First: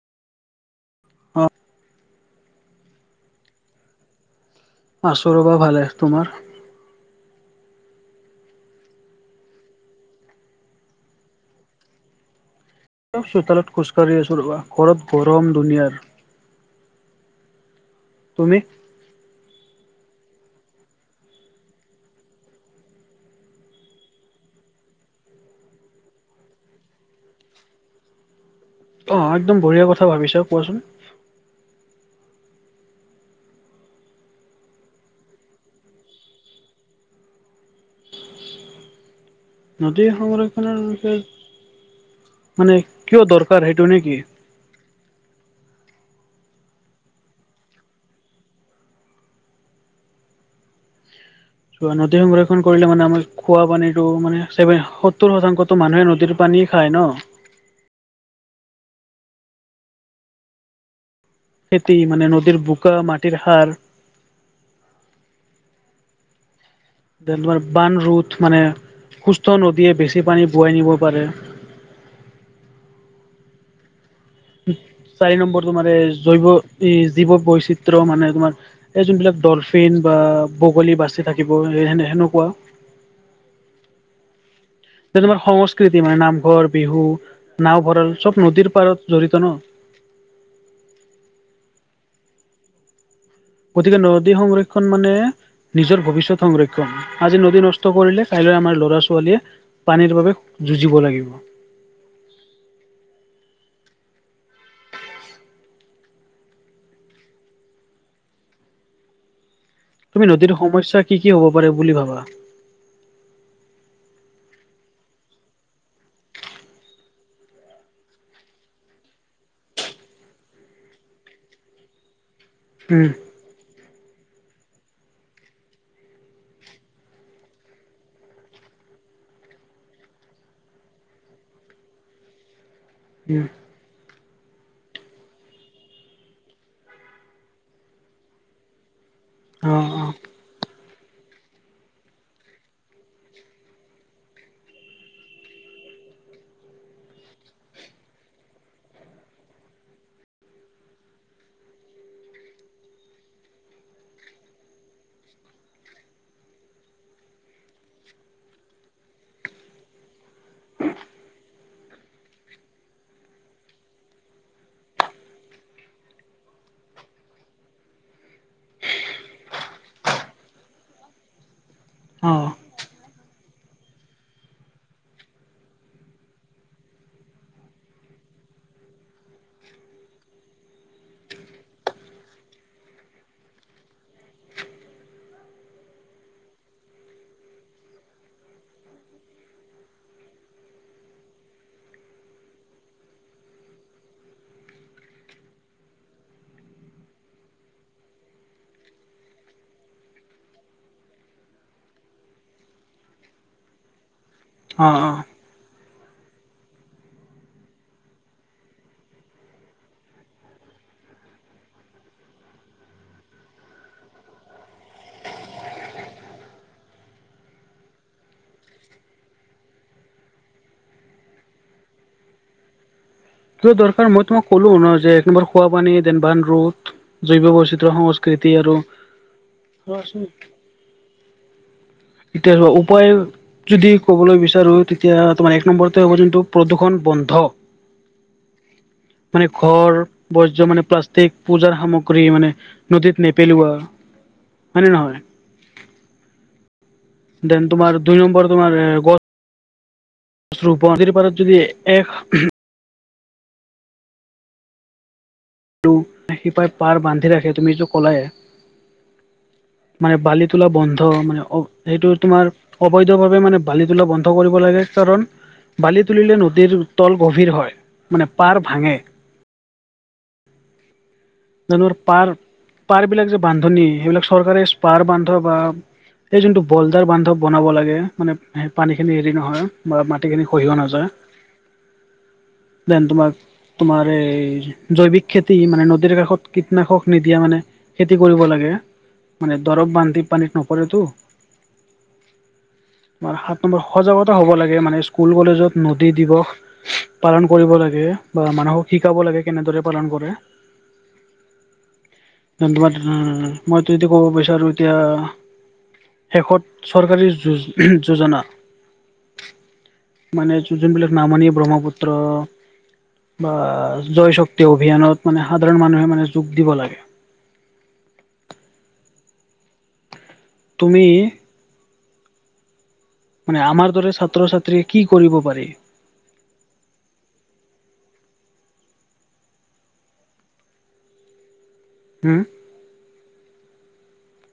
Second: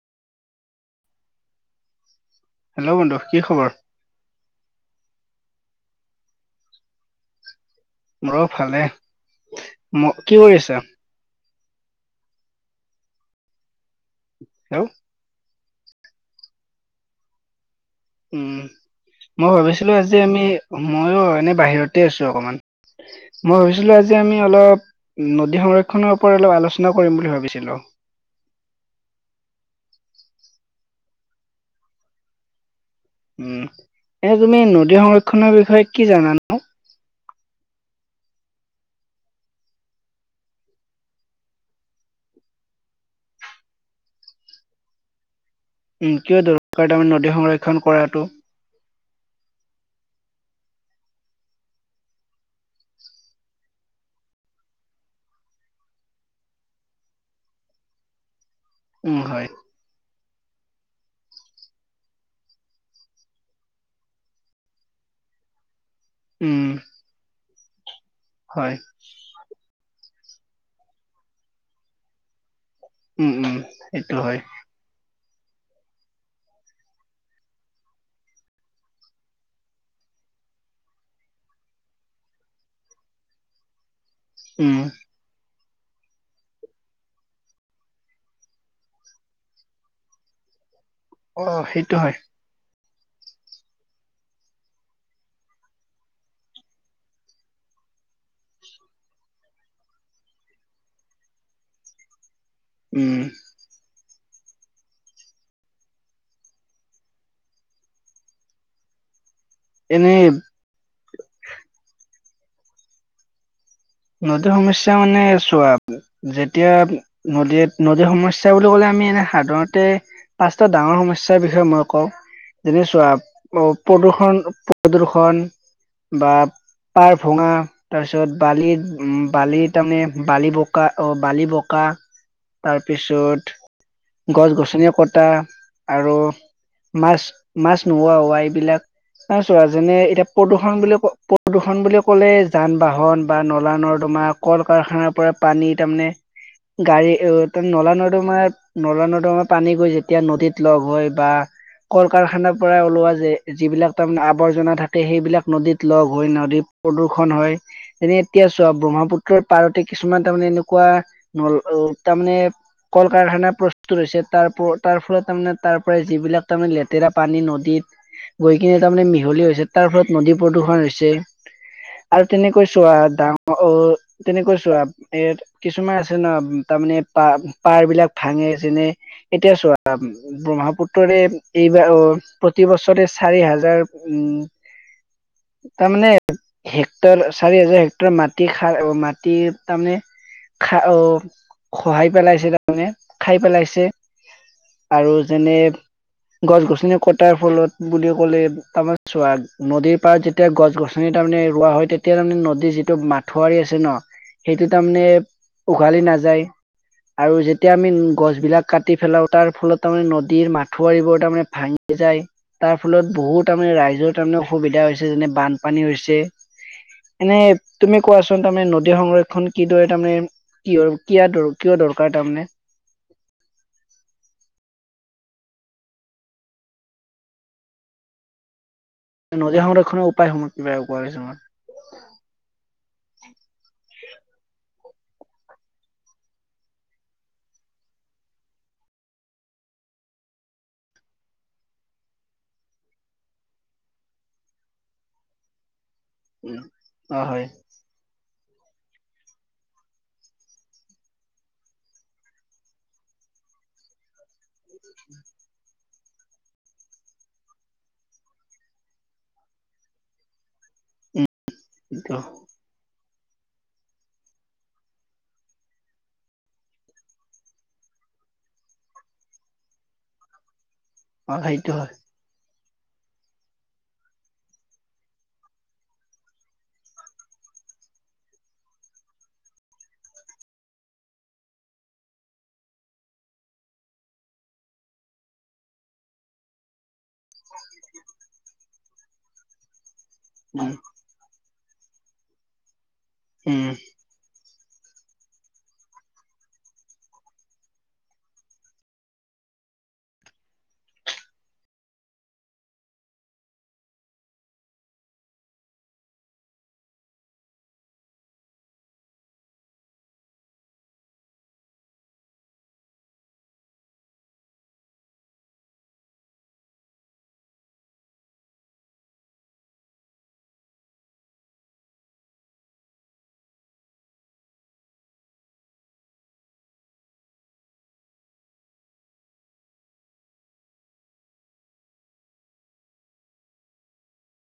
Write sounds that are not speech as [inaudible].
অঁ। হেল্ল' বন্ধু কি খবৰ? আছোঁ ৰ'বা ভালে। তোমাৰ? মোৰ ভালে। ম কি কৰি আছা? চোতালত খোজকাঢ়ি আছোঁ ৰ'বা, হেল্ল' ঘৰত গৰম দুনীয়াৰ। উম, তুমি মই ভাবিছিলোঁ আজি আমি, মইও এনে বাহিৰতে আছোঁ অকমান! মই ভাবিছিলোঁ আজি আমি অলপ নদী সংৰক্ষণৰ ওপৰত অলপ আলোচনা কৰিম বুলি ভাবিছিলোঁ। অ', একদম বঢ়িয়া কথা ভাবিছা, কোৱাচোন? উম, এনে তুমি নদী সংৰক্ষণৰ বিষয়ে কি জানানো? নদী সংৰক্ষণৰ বিষয়ে মানে কিয় দৰকাৰ সেইটো নেকি? উম, কিয় দৰকাৰ তাৰমানে নদী সংৰক্ষণ কৰাটো? চোৱা, নদী সংৰক্ষণ কৰিলে মানে আমাৰ খোৱা পানীটো মানে চেভেন সত্তৰ শতাংশতো মানুহে নদীৰ পানী খাই ন? উম, হয়। খেতি মানে নদীৰ বোকা মাটিৰ সাৰ- উম। যে তোমাৰ বান ৰোধ, মানে হয় সুস্থ নদীয়ে বেছি পানী বোৱাই নিব পাৰে। উম, উম সেইটো হয়। চাৰি নম্বৰটো মানে জৈৱ জীৱ বৈচিত্ৰ্য। মানে তোমাৰ এই যোনবিলাক ডলফিন বা বগলী বাচি থাকিব সেনে সেনেকুৱা। উম। যে তোমাৰ সংস্কৃতি মানে নামঘৰ বিহু নাও ভঁৰাল চব নদীৰ পাৰত জড়িত ন'। অ' সেইটো হয়। গতিকে নদী সংৰক্ষণ মানে নিজৰ ভৱিষ্যত সংৰক্ষণ, আজি নদী নষ্ট কৰিলে কাইলৈ আমাৰ লৰা ছোৱালীয়ে পানীৰ বাবে যুঁজিব লাগিব। উম। [unintelligible] তুমি এনেই নদীৰ সমস্যা কি কি হ'ব পাৰে বুলি ভাবা? নদীৰ সমস্যা মানে চোৱা যেতিয়া নদীয়ে, নদীৰ সমস্যা বুলি ক'লে আমি এনে সাধাৰণতে পাঁচটা ডাঙৰ সমস্যাৰ বিষয়ে মই কওঁ। যেনে উম চোৱা প্ৰদূষণ, প্ৰদূৰষণ। বা পাৰ ভঙা, তাৰপিছত বালিত উম বালি তাৰমানে বালি বোকা, অ' বালি বোকা। উম তাৰপিছত গছ গছনি কটা আৰু মাছ, মাছ নোহোৱা হোৱা এইবিলাক। আৰু চোৱা অ যেনে এতিয়া প্ৰদূষণ বুলি ক'লে প্ৰদূষণ বুলি ক'লে যান বাহন বা ন নলা নৰ্দমা, কল কাৰখানাৰ পৰা পানী তাৰমানে গাড়ী [unintelligible] নলা নৰ্দমা নলা নৰ্দমাৰ পানী গৈ যেতিয়া নদীত লগ হৈ বা কল কাৰখানাৰ পৰা ওলোৱা যে যিবিলাক তাৰমানে আৱৰ্জনা থাকে, সেইবিলাক নদীত লগ হৈ নদীত প্ৰদূষণ হয়। [unintelligible] এতিয়া চোৱা ব্ৰহ্মপুত্ৰৰ পাৰতে কিছুমান তাৰমানে এনেকুৱা নল- তাৰমানে কল কাৰখানা প্ৰস্তুত হৈছে তাৰপৰ তাৰ ফলত তাৰমানে তাৰ পৰা যিবিলাক তাৰে লেতেৰা পানী নদীত গৈ কিনে তাৰমানে মিহলি হৈছে তাৰ ফলত নদী প্ৰদূষণ হৈছে। আৰু অ অ তেনেকৈ চোৱা ডাঙৰ- তেনেকৈ চোৱা এ [unintelligible] কিছুমান আছে ন তাৰমানে পা, পাৰ বিলাক ভাঙে যেনে এতিয়া চোৱা ব্ৰহ্মপুত্ৰৰে এইবাৰ, প্ৰতি বছৰে চাৰি হাজাৰ উম তাৰমানে হেক্টৰ, চাৰি হাজাৰ হেক্ট টৰ মাটি খাৰ মাটি তাৰমানে খা অ' খহাই পেলাইছে তাৰমানে খাই পেলাইছে। আৰু যেনে গছ গছনি কটাৰ ফলত বুলি ক'লে তাৰমানে চোৱা নদীৰ পাৰ যেত তিয়া গছ গছনি তাৰমানে ৰোৱা হয় তেতিয়া তাৰমানে নদী যি টো মাথাউৰি আছে ন' সেইটো অ তাৰমানে অ উঘালি নাযায়। আৰু যেতিয়া আমি গছ বিলাক কাটি পেলাও তাৰ ফলত তাৰমানে নদীৰ মাথাউৰিবোৰ তাৰমানে ভাঙি যায়, তাৰ ফলত বহুত তাৰমানে ৰাইজৰ তাৰমানে অসুবিধা হৈছে যেনে বানপানী হৈছে। এনে তুমি কোৱাচোন তাৰমানে নদীৰ সংৰক্ষণ কিদৰে তাৰমানে কিহৰ কিয়া, কিয় দৰকাৰ তাৰমানে? কিয় দৰকাৰ মই তোমাক ক'লো ন' যে একনম্বৰ খোৱা পানী দেন বান ৰোধ। জৈৱ বৈচিত্ৰ সংস্কৃতি আৰু নদীৰ সংৰক্ষণৰ উপায় সমূহ কিবা [unintelligible] এতিয়া চোৱা উপায় যদি ক'বলৈ বিচাৰো তেতিয়া তোমাৰ এক নম্বৰতে হ'ব যোনটো প্ৰদূষণ বন্ধ। মানে ঘৰ বৰ্জ মানে প্লাষ্টিক পূজাৰ সামগ্ৰী মানে নদীত নেপেলোৱা। হয়নে নহয়? উম। দেন তোমাৰ দুই নম্বৰ তোমাৰ গছ গছ ৰুপন নদীৰ পাৰত যদি এক তো সিপাই পাৰ বান্ধি ৰাখে তুমিটো কলাই মানে বালি তোলা বন্ধ মানে অ। এইটো উম তোমাৰ অবৈধভাৱে মানে বালি তোলা বন্ধ কৰিব লাগে কাৰণ বালি তুলিলে নদীৰ তল গভীৰ হয় মানে পাৰ ভাঙে অ সেইটো হয় জানৰ পাৰ পাৰ বিলাক যে বান্ধ নি সেইবিলাক চৰকাৰে পাৰ বান্ধ বা এইেই যোনটো বলডাৰ বান্ধৱ বনাব লাগে মানে সেই পানীখিনি হেৰি নহয় বা মাটিখিনি খহিও নাযায় দন তোমাক তোমাৰ এই জৈৱিক খেতি মানে নদীৰ কাষ কীটনাশক নিদিয়া মানে খেতি কৰিব লাগে মানে দৰপ বান্ধি পানীত উম নপৰেতো মাৰ সাত উম নম্বৰ সজাগতা হ'ব লাগে মানে স্কুল কলেজত নদী দিৱস পালন কৰিব লাগে বা মানুহক শিকাব লাগে কেনেদৰে পালন কৰে মই যদি এয়া ক'ব বিচাৰো এতিয়া শেষত চৰকাৰী যোজ যোজনা মানে যোনবিলাক নামনি ব্ৰহ্মপুত্ৰ বা জয় শক্তি অভিযানত মানে সাধাৰণ মানুহে মানে যোগ দিব লাগে তুমি মানে আমাৰ দৰে ছাত্ৰ ছাত্ৰীয়ে কি কৰিব পাৰি হম